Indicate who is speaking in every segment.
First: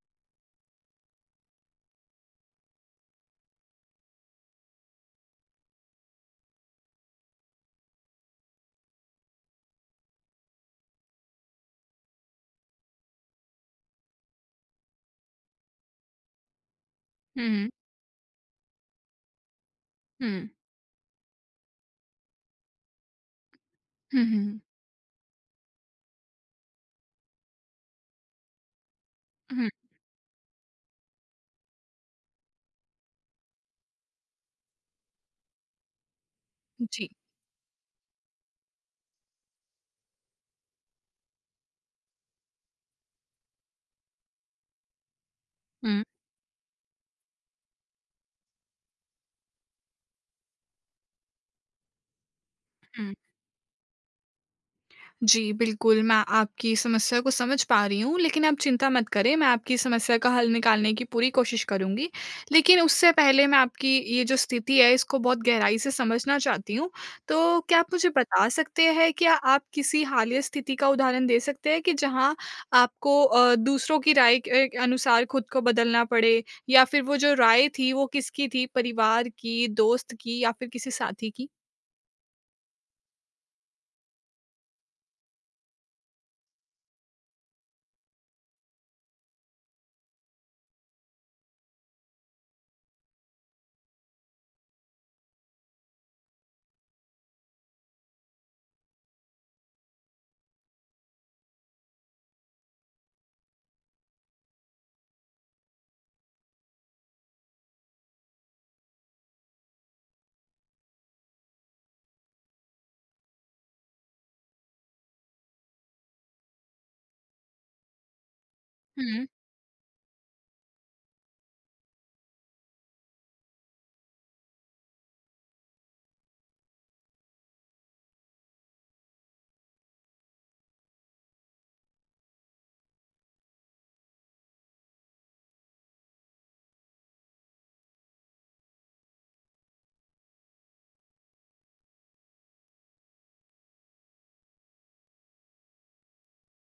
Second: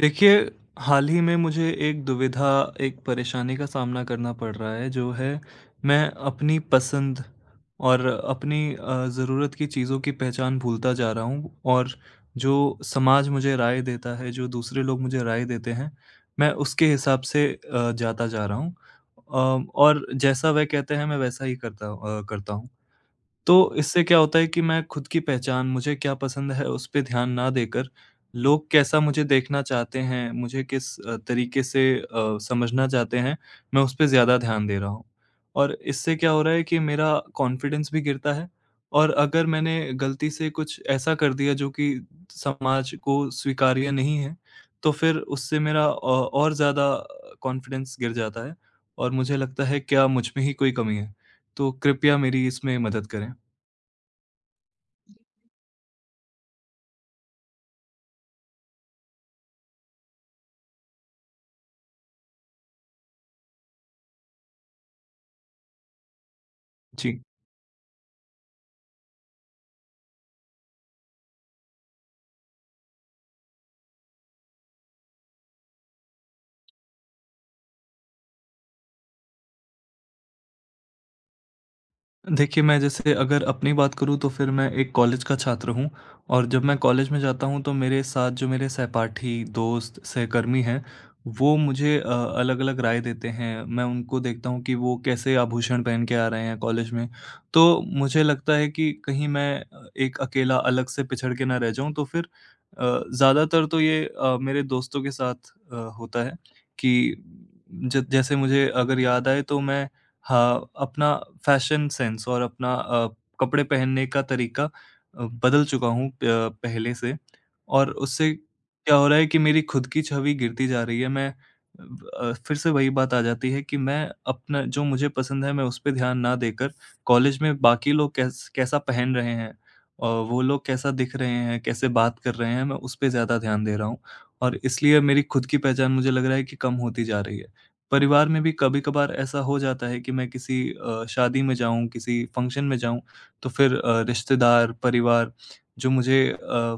Speaker 1: देखिए, हाल ही में मुझे एक दुविधा, एक परेशानी का सामना करना पड़ रहा है, जो है मैं अपनी पसंद और अपनी ज़रूरत की चीज़ों की पहचान भूलता जा रहा हूँ और जो समाज मुझे राय देता है, जो दूसरे लोग मुझे राय देते हैं, मैं उसके हिसाब से
Speaker 2: हुँ,
Speaker 1: जाता जा रहा हूँ, और
Speaker 2: हुँ।
Speaker 1: जैसा वह कहते हैं मैं वैसा ही करता हूँ। तो इससे क्या
Speaker 2: हुँ,
Speaker 1: होता है
Speaker 2: हुँ,
Speaker 1: कि मैं खुद की पहचान, मुझे क्या पसंद है उस पे ध्यान ना देकर, लोग कैसा मुझे देखना
Speaker 2: हुँ,
Speaker 1: चाहते हैं, मुझे किस तरीके से समझना चाहते हैं, मैं उस पे ज़्यादा ध्यान दे रहा हूँ। और इससे क्या हो रहा है कि
Speaker 2: जी।
Speaker 1: मेरा कॉन्फिडेंस भी गिरता है और अगर मैंने गलती से कुछ ऐसा कर दिया जो कि समाज को स्वीकार्य नहीं है, तो फिर उससे मेरा
Speaker 2: हुँ,
Speaker 1: और ज़्यादा कॉन्फिडेंस गिर जाता है और मुझे लगता है क्या मुझ में ही कोई कमी है? तो कृपया मेरी इसमें मदद
Speaker 2: हुँ।
Speaker 1: करें।
Speaker 2: जी, बिल्कुल, मैं आपकी समस्या को समझ पा रही हूँ, लेकिन आप चिंता मत करें, मैं आपकी समस्या का हल निकालने की पूरी कोशिश करूँगी। लेकिन उससे पहले मैं आपकी ये जो स्थिति है, इसको बहुत गहराई से समझना चाहती हूँ।
Speaker 1: जी।
Speaker 2: तो क्या आप मुझे बता सकते हैं, क्या आप किसी हालिया स्थिति का उदाहरण दे सकते हैं कि जहाँ आपको दूसरों की राय के अनुसार खुद को बदलना पड़े? या फिर वो जो राय थी, वो किसकी थी, परिवार की, दोस्त की या फिर किसी साथी की?
Speaker 1: देखिए, मैं जैसे अगर अपनी बात करूँ तो फिर मैं एक कॉलेज का छात्र हूँ और जब मैं कॉलेज में जाता हूँ तो मेरे साथ जो मेरे सहपाठी, दोस्त, सहकर्मी हैं, वो मुझे अलग-अलग राय देते हैं। मैं उनको देखता हूँ कि वो कैसे आभूषण पहन के आ रहे हैं कॉलेज में। तो मुझे लगता है कि कहीं मैं एक अकेला अलग से पिछड़ के ना रह जाऊँ, तो फिर ज़्यादातर तो ये मेरे दोस्तों के साथ होता है कि ज जैसे मुझे अगर याद आए तो मैं, हाँ, अपना फ़ैशन सेंस और अपना कपड़े पहनने का तरीका बदल चुका हूँ प पहले से और उससे क्या हो रहा है
Speaker 2: हुँ,
Speaker 1: कि मेरी खुद की छवि गिरती जा रही है। मैं, फिर से वही बात आ जाती है कि मैं अपना जो मुझे पसंद है मैं उस पे ध्यान ना देकर कॉलेज में बाकी लोग कैसा पहन रहे हैं और वो लोग कैसा दिख रहे हैं, कैसे बात कर रहे हैं, मैं उस पे ज़्यादा ध्यान दे रहा हूँ और इसलिए मेरी खुद की पहचान मुझे लग रहा है कि कम होती जा रही है। परिवार में भी कभी-कभार ऐसा हो जाता है कि मैं किसी शादी में जाऊँ, किसी फंक्शन में जाऊँ, तो फिर रिश्तेदार, परिवार जो मुझे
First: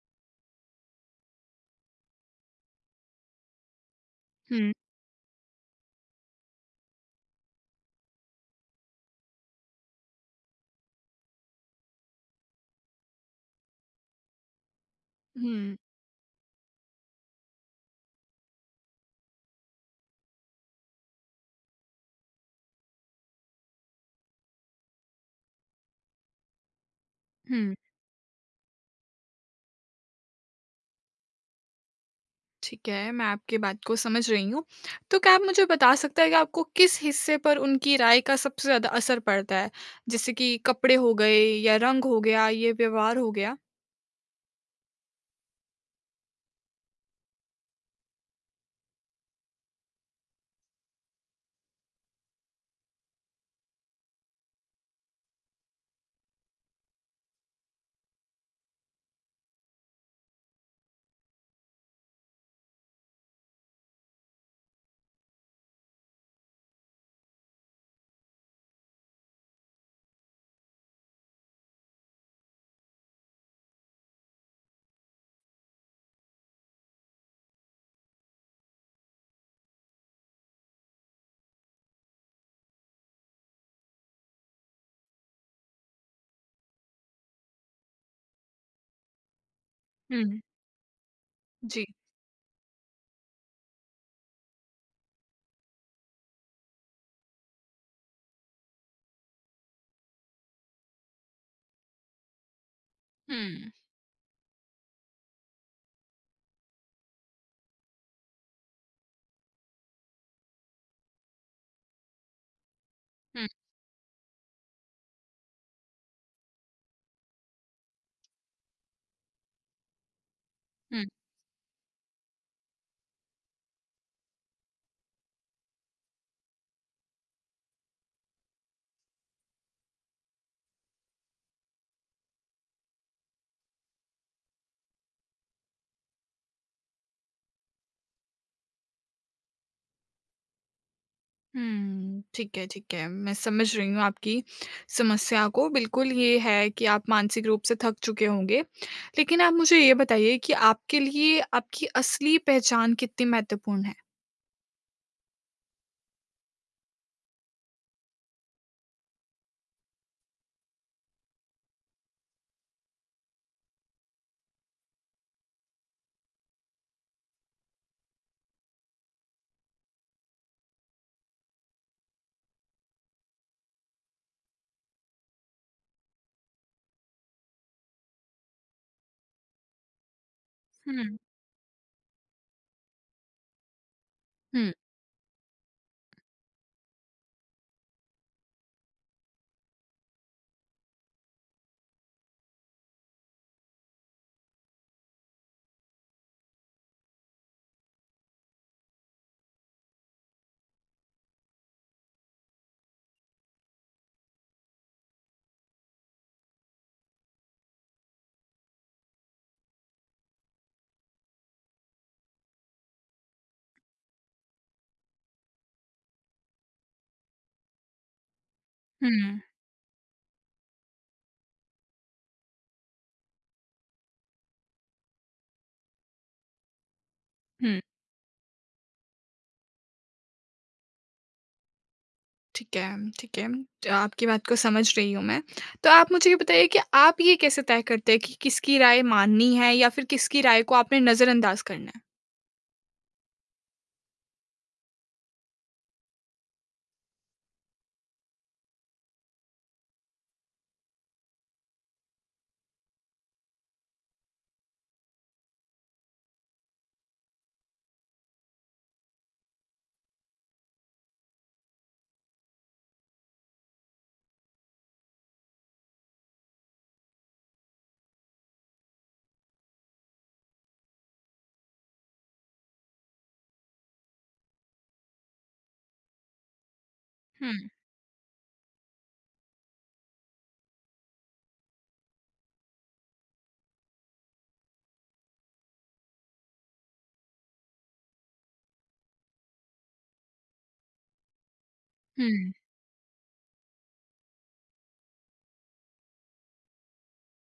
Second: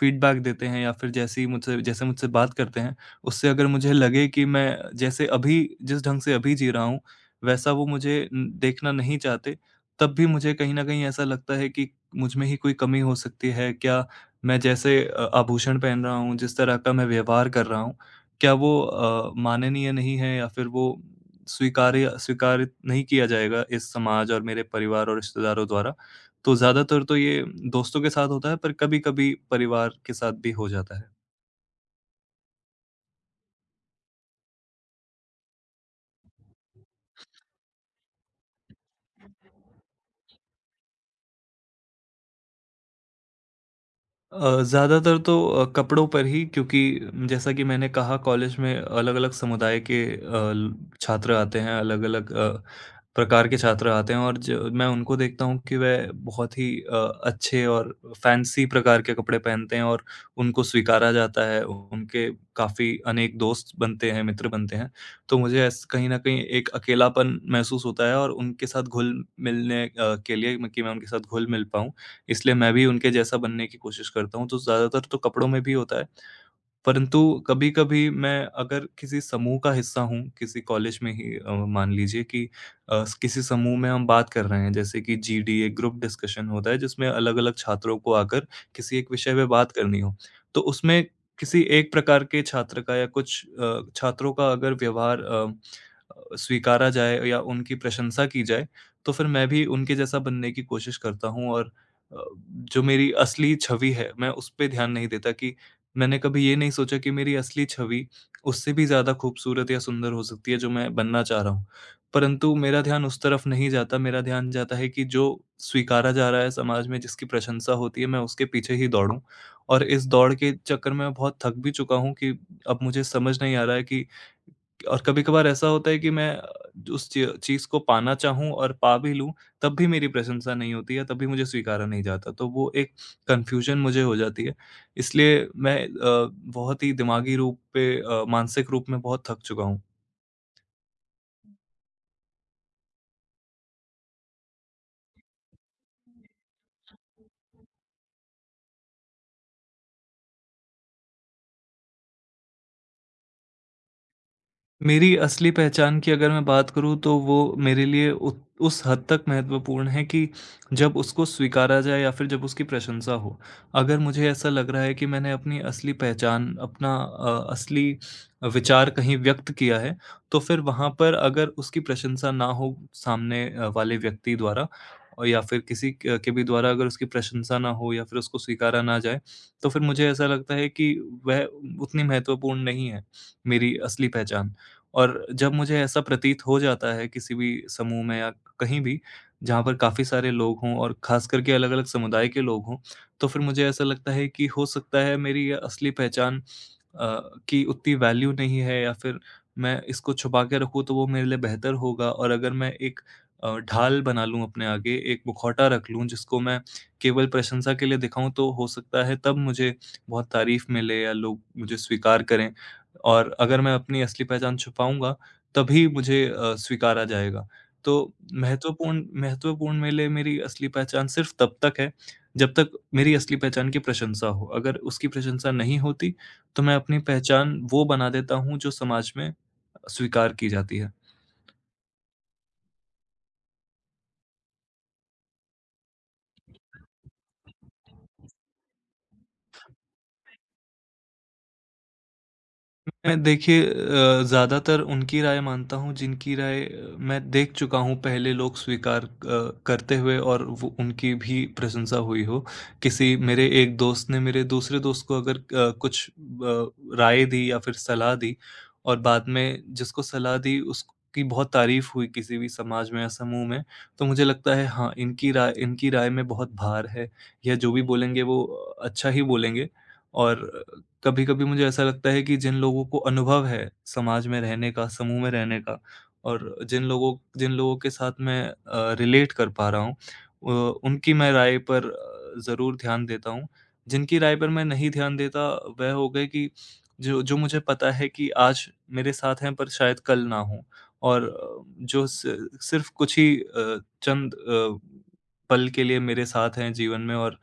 Speaker 1: फीडबैक देते हैं या फिर जैसी मुझसे जैसे मुझसे बात करते हैं, उससे अगर मुझे लगे कि मैं
Speaker 2: हुँ,
Speaker 1: जैसे अभी जिस ढंग से अभी जी रहा हूँ, वैसा वो मुझे देखना नहीं चाहते, तब भी मुझे कहीं न कहीं ऐसा लगता है कि मुझ में ही कोई कमी हो सकती है। क्या मैं जैसे
Speaker 2: हुँ,
Speaker 1: आभूषण पहन रहा हूँ, जिस तरह का मैं व्यवहार कर रहा हूँ, क्या वो माननीय नहीं है या फिर वो स्वीकार्य स्वीकारित नहीं किया जाएगा इस समाज और मेरे परिवार और रिश्तेदारों द्वारा। तो ज़्यादातर तो ये
Speaker 2: हुँ।
Speaker 1: दोस्तों के साथ होता है पर कभी-कभी परिवार के साथ भी हो जाता है।
Speaker 2: ठीक है, मैं आपकी बात को समझ रही हूँ। तो क्या आप मुझे बता सकते हैं कि आपको किस हिस्से पर उनकी राय का सबसे ज़्यादा असर पड़ता है? जैसे कि कपड़े हो गए या रंग हो गया, ये व्यवहार हो गया?
Speaker 1: ज़्यादातर तो कपड़ों पर ही, क्योंकि जैसा कि मैंने कहा कॉलेज में अलग-अलग समुदाय के ल छात्र आते हैं, अलग-अलग प्रकार के छात्र आते हैं और ज मैं उनको देखता हूँ कि वह बहुत ही अच्छे और फैंसी प्रकार के कपड़े पहनते हैं और उनको स्वीकारा जाता है, उनके काफ़ी अनेक दोस्त बनते हैं, मित्र बनते हैं। तो मुझे ऐस कहीं न कहीं एक अकेलापन महसूस होता है और उनके साथ घुल मिलने के लिए, मैं उनके साथ घुल मिल पाऊँ इसलिए मैं भी उनके जैसा बनने की कोशिश करता हूँ, तो ज़्यादातर तो कपड़ों में भी होता है परंतु कभी-कभी मैं अगर किसी समूह का हिस्सा हूँ, किसी कॉलेज में ही, मान लीजिए कि किसी समूह में हम बात कर रहे हैं, जैसे कि जीडीए ग्रुप डिस्कशन होता है, जिसमें अलग-अलग छात्रों को आकर किसी एक विषय पे बात करनी हो।
Speaker 2: हुँ,
Speaker 1: तो उसमें किसी
Speaker 2: जी।
Speaker 1: एक प्रकार के छात्र का या कुछ छात्रों का अगर व्यवहार स्वीकारा जाए या उनकी प्रशंसा की जाए, तो फिर मैं भी उनके जैसा बनने की कोशिश करता हूँ और अ, जो मेरी असली
Speaker 2: हुँ,
Speaker 1: छवि है, मैं उस पे ध्यान नहीं देता कि मैंने कभी ये नहीं सोचा कि मेरी असली छवि उससे भी ज़्यादा खूबसूरत या सुंदर हो सकती है जो मैं बनना चाह रहा हूँ। परंतु मेरा ध्यान उस तरफ
Speaker 2: हुँ,
Speaker 1: नहीं जाता, मेरा ध्यान जाता है कि जो स्वीकारा जा रहा है समाज में, जिसकी प्रशंसा होती है, मैं उसके पीछे ही दौड़ूँ। और इस दौड़ के चक्कर में
Speaker 2: हुँ,
Speaker 1: मैं बहुत थक भी चुका हूँ कि अब मुझे समझ नहीं आ रहा है कि, और कभी-कभार ऐसा होता है कि मैं उस च चीज़ को पाना चाहूँ और पा भी लूँ, तब भी मेरी प्रशंसा नहीं होती है, तब भी मुझे स्वीकारा नहीं जाता। तो वो एक कन्फ्यूज़न मुझे हो जाती है। इसलिए मैं बहुत ही दिमागी रूप पे, मानसिक रूप में बहुत थक चुका हूँ।
Speaker 2: हुँ। ठीक है, ठीक है। मैं समझ रही हूँ आपकी समस्या को। बिल्कुल, ये है कि आप मानसिक रूप से थक चुके होंगे। लेकिन आप मुझे ये बताइए कि आपके लिए आपकी असली पहचान कितनी महत्वपूर्ण है?
Speaker 1: मेरी असली पहचान की अगर मैं बात करूँ तो वो मेरे लिए उत उस हद तक महत्वपूर्ण है कि जब उसको स्वीकारा जाए या फिर जब उसकी प्रशंसा हो। अगर मुझे ऐसा लग रहा है कि मैंने अपनी असली पहचान, अपना असली विचार कहीं व्यक्त किया है, तो फिर वहाँ पर अगर उसकी प्रशंसा ना हो सामने वाले व्यक्ति द्वारा और या फिर किसी क के भी द्वारा अगर उसकी प्रशंसा ना हो या फिर उसको स्वीकारा ना जाए, तो फिर मुझे ऐसा लगता है कि
Speaker 2: हुँ,
Speaker 1: वह उतनी महत्वपूर्ण नहीं है, मेरी असली पहचान।
Speaker 2: हुँ।
Speaker 1: और जब मुझे ऐसा प्रतीत हो जाता है किसी भी समूह में या कहीं भी जहाँ पर काफ़ी सारे लोग हों और ख़ास करके अलग-अलग समुदाय के लोग हों, तो फिर मुझे ऐसा लगता है कि हो सकता है मेरी ये असली पहचान अ, की उतनी वैल्यू नहीं है या फिर मैं इसको छुपा के रखूँ तो वो मेरे लिए बेहतर होगा और अगर मैं एक ढाल बना लूँ अपने आगे, एक मुखौटा रख लूँ जिसको मैं केवल प्रशंसा के लिए दिखाऊँ तो हो सकता है तब मुझे बहुत तारीफ़ मिले या लोग मुझे स्वीकार करें। और अगर मैं अपनी असली पहचान छुपाऊँगा, तभी मुझे स्वीकारा जाएगा। तो महत्वपूर्ण
Speaker 2: हुँ,
Speaker 1: महत्वपूर्ण मेरे लिए मेरी असली पहचान सिर्फ़ तब तक है, जब तक मेरी असली पहचान की प्रशंसा हो। अगर उसकी प्रशंसा नहीं होती, तो मैं अपनी पहचान
Speaker 2: हुँ।
Speaker 1: वो बना देता हूँ, जो समाज में स्वीकार की जाती है।
Speaker 2: ठीक है, ठीक है। तो आपकी बात को समझ रही हूँ मैं। तो आप मुझे ये बताइए कि आप ये कैसे तय करते हैं कि किसकी राय माननी है या फिर किसकी राय को आपने नज़रअंदाज़ करना है?
Speaker 1: मैं, देखिए, ज़्यादातर उनकी राय मानता हूँ जिनकी राय मैं देख चुका हूँ पहले लोग स्वीकार करते हुए और वो उनकी भी प्रशंसा हुई हो। किसी मेरे एक दोस्त ने मेरे दूसरे दोस्त को अगर कुछ ब राय दी या फिर सलाह दी और बाद में जिसको सलाह दी उसकी बहुत तारीफ़ हुई किसी भी समाज में या समूह में, तो मुझे लगता है हाँ, इनकी राय में बहुत भार है। यह जो भी बोलेंगे वो अच्छा ही बोलेंगे और कभी-कभी मुझे ऐसा लगता है कि जिन लोगों को अनुभव है समाज में रहने का, समूह में रहने का और जिन लोगों जिन
Speaker 2: हुँ,
Speaker 1: लोगों के साथ मैं रिलेट कर पा रहा हूँ, उनकी मैं राय पर ज़रूर ध्यान देता हूँ। जिनकी राय पर मैं नहीं ध्यान देता वह हो गए कि जो जो मुझे पता है कि आज मेरे साथ हैं पर शायद कल ना हो और, जो सि
Speaker 2: हुँ,
Speaker 1: सिर्फ़ कुछ ही चंद पल के लिए मेरे साथ हैं जीवन में और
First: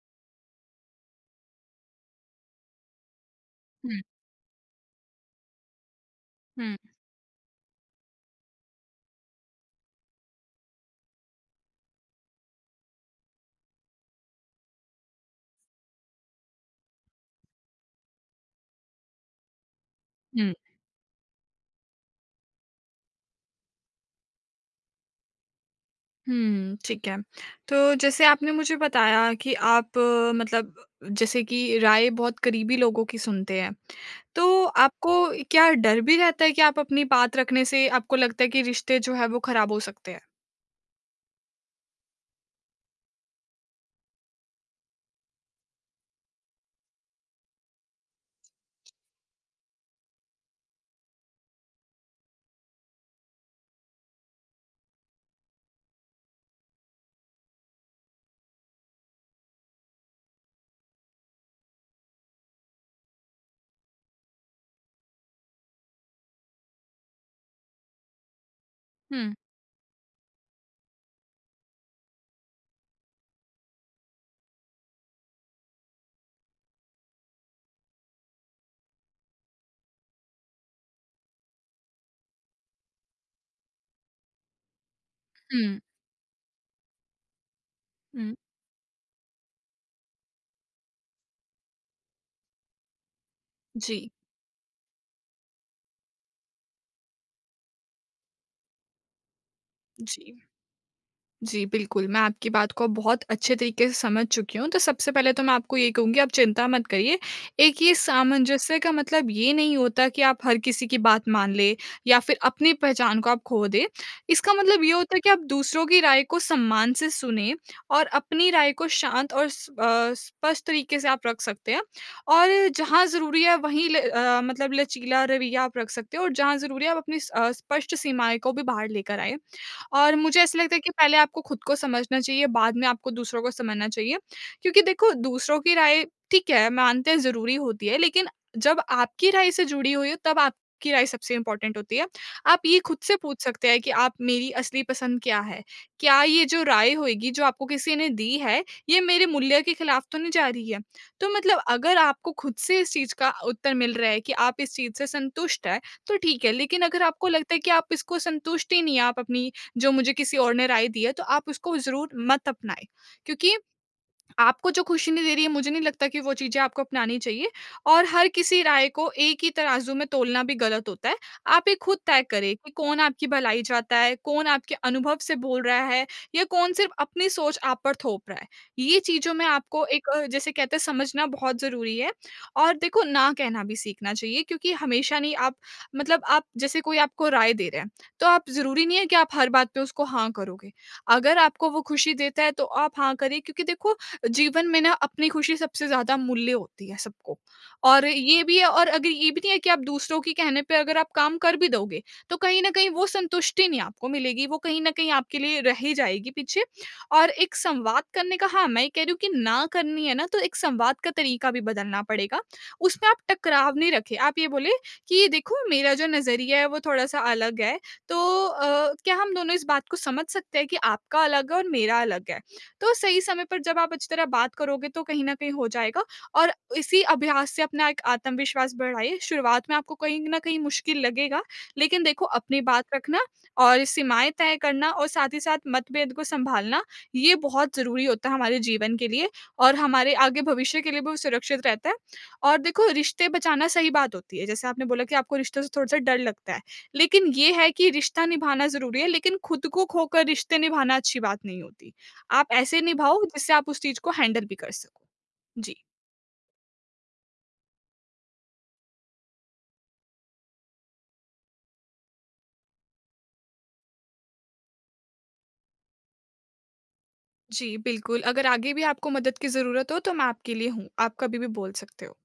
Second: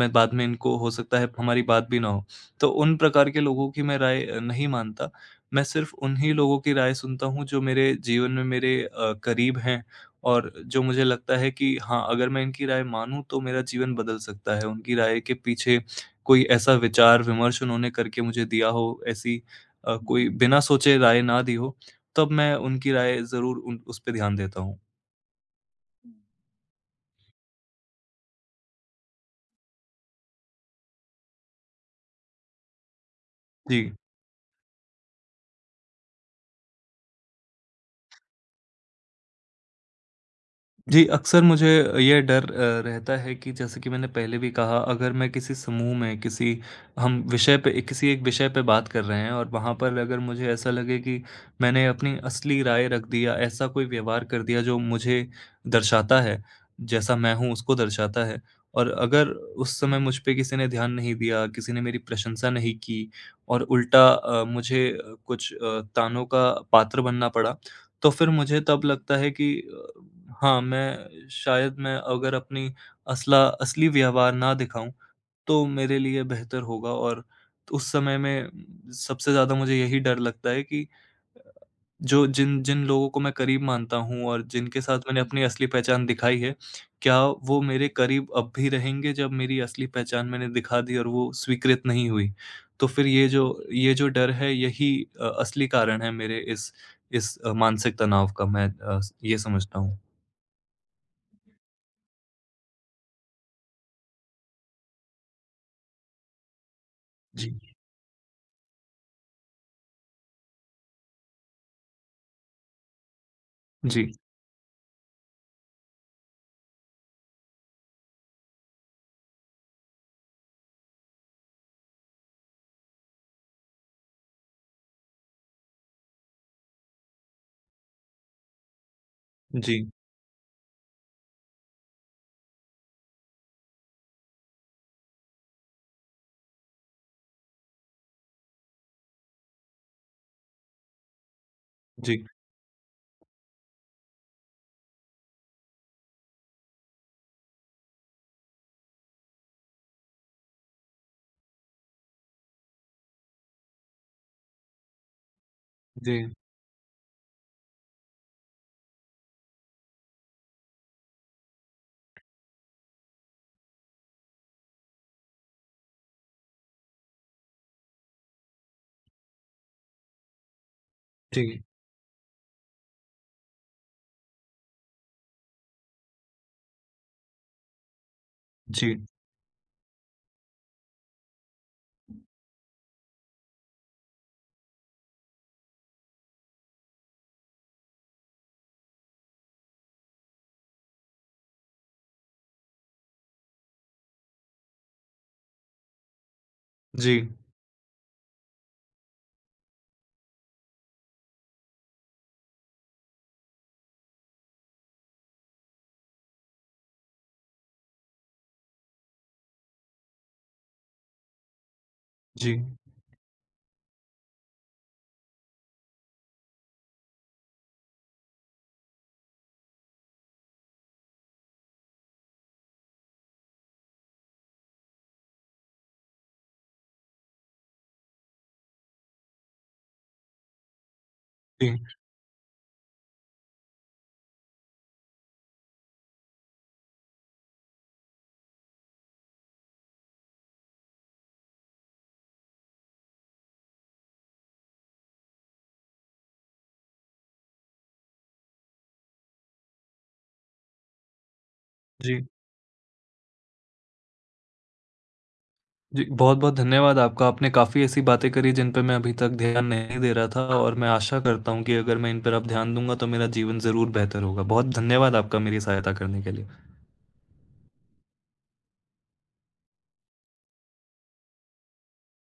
Speaker 1: मैं बाद में इनको, हो सकता है हमारी बात भी ना हो। तो उन प्रकार के लोगों की मैं
Speaker 2: हुँ,
Speaker 1: राय नहीं मानता। मैं सिर्फ़ उन्हीं लोगों की
Speaker 2: हुँ,
Speaker 1: राय सुनता हूँ जो मेरे जीवन में मेरे करीब हैं और जो मुझे लगता है कि हाँ, अगर मैं इनकी राय मानूँ तो मेरा जीवन बदल सकता है। उनकी राय के पीछे कोई ऐसा विचार-विमर्श उन्होंने करके मुझे दिया हो, ऐसी कोई
Speaker 2: हुँ,
Speaker 1: बिना सोचे राय ना दी हो, तब मैं उनकी राय ज़रूर उन उस पे ध्यान देता हूँ।
Speaker 2: हुँ। ठीक है। तो जैसे आपने मुझे बताया कि आप मतलब जैसे कि राय बहुत करीबी लोगों की सुनते हैं।
Speaker 1: जी।
Speaker 2: तो आपको क्या डर भी रहता है कि आप अपनी बात रखने से आपको लगता है कि रिश्ते जो है वो खराब हो सकते हैं?
Speaker 1: जी, अक्सर मुझे ये डर रहता है कि जैसे कि मैंने पहले भी कहा अगर मैं किसी समूह में किसी हम विषय पे किसी एक विषय पे बात कर रहे हैं और वहाँ पर अगर मुझे ऐसा लगे कि मैंने अपनी असली राय रख दिया, ऐसा कोई व्यवहार कर दिया जो मुझे दर्शाता है, जैसा मैं हूँ उसको दर्शाता है और अगर उस समय मुझ पे किसी ने ध्यान नहीं दिया, किसी ने मेरी प्रशंसा नहीं की और उल्टा मुझे कुछ तानों का पात्र बनना पड़ा, तो फिर मुझे तब लगता है
Speaker 2: हुँ,
Speaker 1: कि हाँ, मैं अगर अपनी असला असली व्यवहार ना दिखाऊँ, तो मेरे लिए बेहतर होगा और उस समय में सबसे ज़्यादा मुझे यही डर लगता है कि जो जिन जिन लोगों को मैं करीब मानता हूँ और जिनके साथ मैंने, हुँ, अपनी असली
Speaker 2: हुँ,
Speaker 1: पहचान दिखाई है, क्या वो मेरे करीब
Speaker 2: हुँ।
Speaker 1: अब भी रहेंगे जब मेरी असली पहचान मैंने दिखा दी और वो स्वीकृत नहीं हुई? तो फिर ये जो
Speaker 2: जी,
Speaker 1: डर है यही असली कारण है मेरे इस मानसिक तनाव का, मैं ये समझता हूँ।
Speaker 2: जी। जी, बिल्कुल, मैं आपकी बात को बहुत अच्छे तरीके से समझ चुकी हूँ। तो सबसे पहले तो मैं आपको ये कहूँगी, आप चिंता मत करिए।
Speaker 1: जी,
Speaker 2: एक ये सामंजस्य का मतलब ये नहीं होता कि आप हर किसी की बात मान लें या फिर अपनी पहचान को आप खो दें।
Speaker 1: जी,
Speaker 2: इसका मतलब ये होता है कि आप दूसरों की राय को सम्मान से सुनें और अपनी राय को शांत और स्पष्ट तरीके से आप रख सकते हैं। और जहाँ ज़रूरी है वहीं मतलब लचीला रवैया आप रख सकते हो, और जहाँ ज़रूरी है आप अपनी स्पष्ट सीमाएँ को भी बाहर लेकर आएँ।
Speaker 1: जी,
Speaker 2: और मुझे ऐसा लगता है कि पहले आपको खुद को समझना चाहिए, बाद में आपको दूसरों को समझना चाहिए। क्योंकि देखो, दूसरों की राय ठीक है, मानते हैं ज़रूरी होती है, लेकिन जब आपकी राय से जुड़ी हुई हो, तब आपकी राय सबसे इम्पोर्टेंट होती है।
Speaker 1: जी,
Speaker 2: आप ये खुद से पूछ सकते हैं कि आप मेरी असली पसंद क्या है? क्या ये जो राय होएगी, जो आपको किसी ने दी है, ये मेरे मूल्य के खिलाफ तो नहीं जा रही है? तो मतलब, अगर आपको खुद से इस चीज़ का उत्तर मिल रहा है कि आप इस चीज़ से संतुष्ट हैं, तो
Speaker 1: जी,
Speaker 2: ठीक है। लेकिन अगर आपको लगता है कि आप इसको संतुष्ट ही नहीं हैं, आप अपनी जो मुझे किसी और ने राय दी है, तो आप उसको ज़रूर मत अपनाएँ। क्योंकि आपको जो खुशी नहीं दे रही है, मुझे नहीं लगता कि वो चीज़ें आपको अपनानी चाहिए, और हर किसी राय को एक ही तराजू में तोलना भी गलत होता है।
Speaker 1: जी,
Speaker 2: आप ये खुद तय करें कि कौन आपकी भलाई चाहता है, कौन आपके अनुभव से बोल रहा है, या कौन सिर्फ़ अपनी सोच आप पर थोप रहा है।
Speaker 1: जी,
Speaker 2: ये चीज़ों में आपको एक, जैसे कहते हैं, समझना बहुत ज़रूरी है। और देखो, ना कहना भी सीखना चाहिए, क्योंकि हमेशा नहीं, आप मतलब, आप जैसे कोई आपको राय दे रहा है, तो आप ज़रूरी नहीं है कि आप हर बात पे उसको हाँ करोगे। अगर आपको वो खुशी देता है, तो आप हाँ करिए, क्योंकि देखो, जीवन में ना, अपनी खुशी सबसे ज़्यादा मूल्य होती है
Speaker 1: जी, जी,
Speaker 2: सबको। और ये भी है, और अगर ये भी नहीं है कि आप दूसरों के कहने पे अगर आप काम कर भी दोगे, तो कहीं न कहीं वो संतुष्टि नहीं आपको मिलेगी, वो कहीं न कहीं आपके लिए रह ही जाएगी पीछे। और एक संवाद करने का, हाँ, मैं ये कह रही हूँ कि ना करनी है ना, तो एक संवाद का तरीका भी बदलना पड़ेगा।
Speaker 1: जी,
Speaker 2: उसमें आप टकराव नहीं रखें, आप ये बोले कि देखो, मेरा जो नज़रिया है वो थोड़ा-सा अलग है, तो क्या हम दोनों इस बात को समझ सकते हैं कि आपका अलग है और मेरा अलग है? तो सही समय पर जब आप अच्छी तरह बात करोगे, तो कहीं न कहीं हो जाएगा। और इसी अभ्यास से अपना एक आत्मविश्वास बढ़ाइए। शुरुआत में आपको कहीं न कहीं मुश्किल लगेगा, लेकिन देखो, अपनी बात रखना और सीमाएँ तय करना और साथ ही साथ मतभेद को सँभालना, ये बहुत ज़रूरी होता है हमारे जीवन के लिए, और हमारे आगे भविष्य के लिए भी वो सुरक्षित रहता है। और देखो, रिश्ते बचाना सही बात होती है, जैसे आपने बोला कि आपको रिश्तों से थोड़ा-सा डर लगता है, लेकिन ये है कि रिश्ता निभाना ज़रूरी है, लेकिन खुद को खोकर रिश्ते निभाना अच्छी बात नहीं होती।
Speaker 1: जी,
Speaker 2: आप ऐसे निभाओ जिससे आप उस चीज़ को हैंडल भी कर सको। जी।
Speaker 1: जी, बहुत-बहुत धन्यवाद आपका। आपने काफ़ी ऐसी बातें करी जिन पे मैं अभी तक ध्यान नहीं दे रहा था और मैं आशा करता हूँ कि अगर मैं इन पर अब ध्यान दूँगा तो मेरा जीवन ज़रूर बेहतर होगा। बहुत धन्यवाद आपका मेरी सहायता करने के लिए।
Speaker 2: जी, बिल्कुल। अगर आगे भी आपको मदद की ज़रूरत हो, तो मैं आपके लिए हूँ। आप कभी भी बोल सकते हो।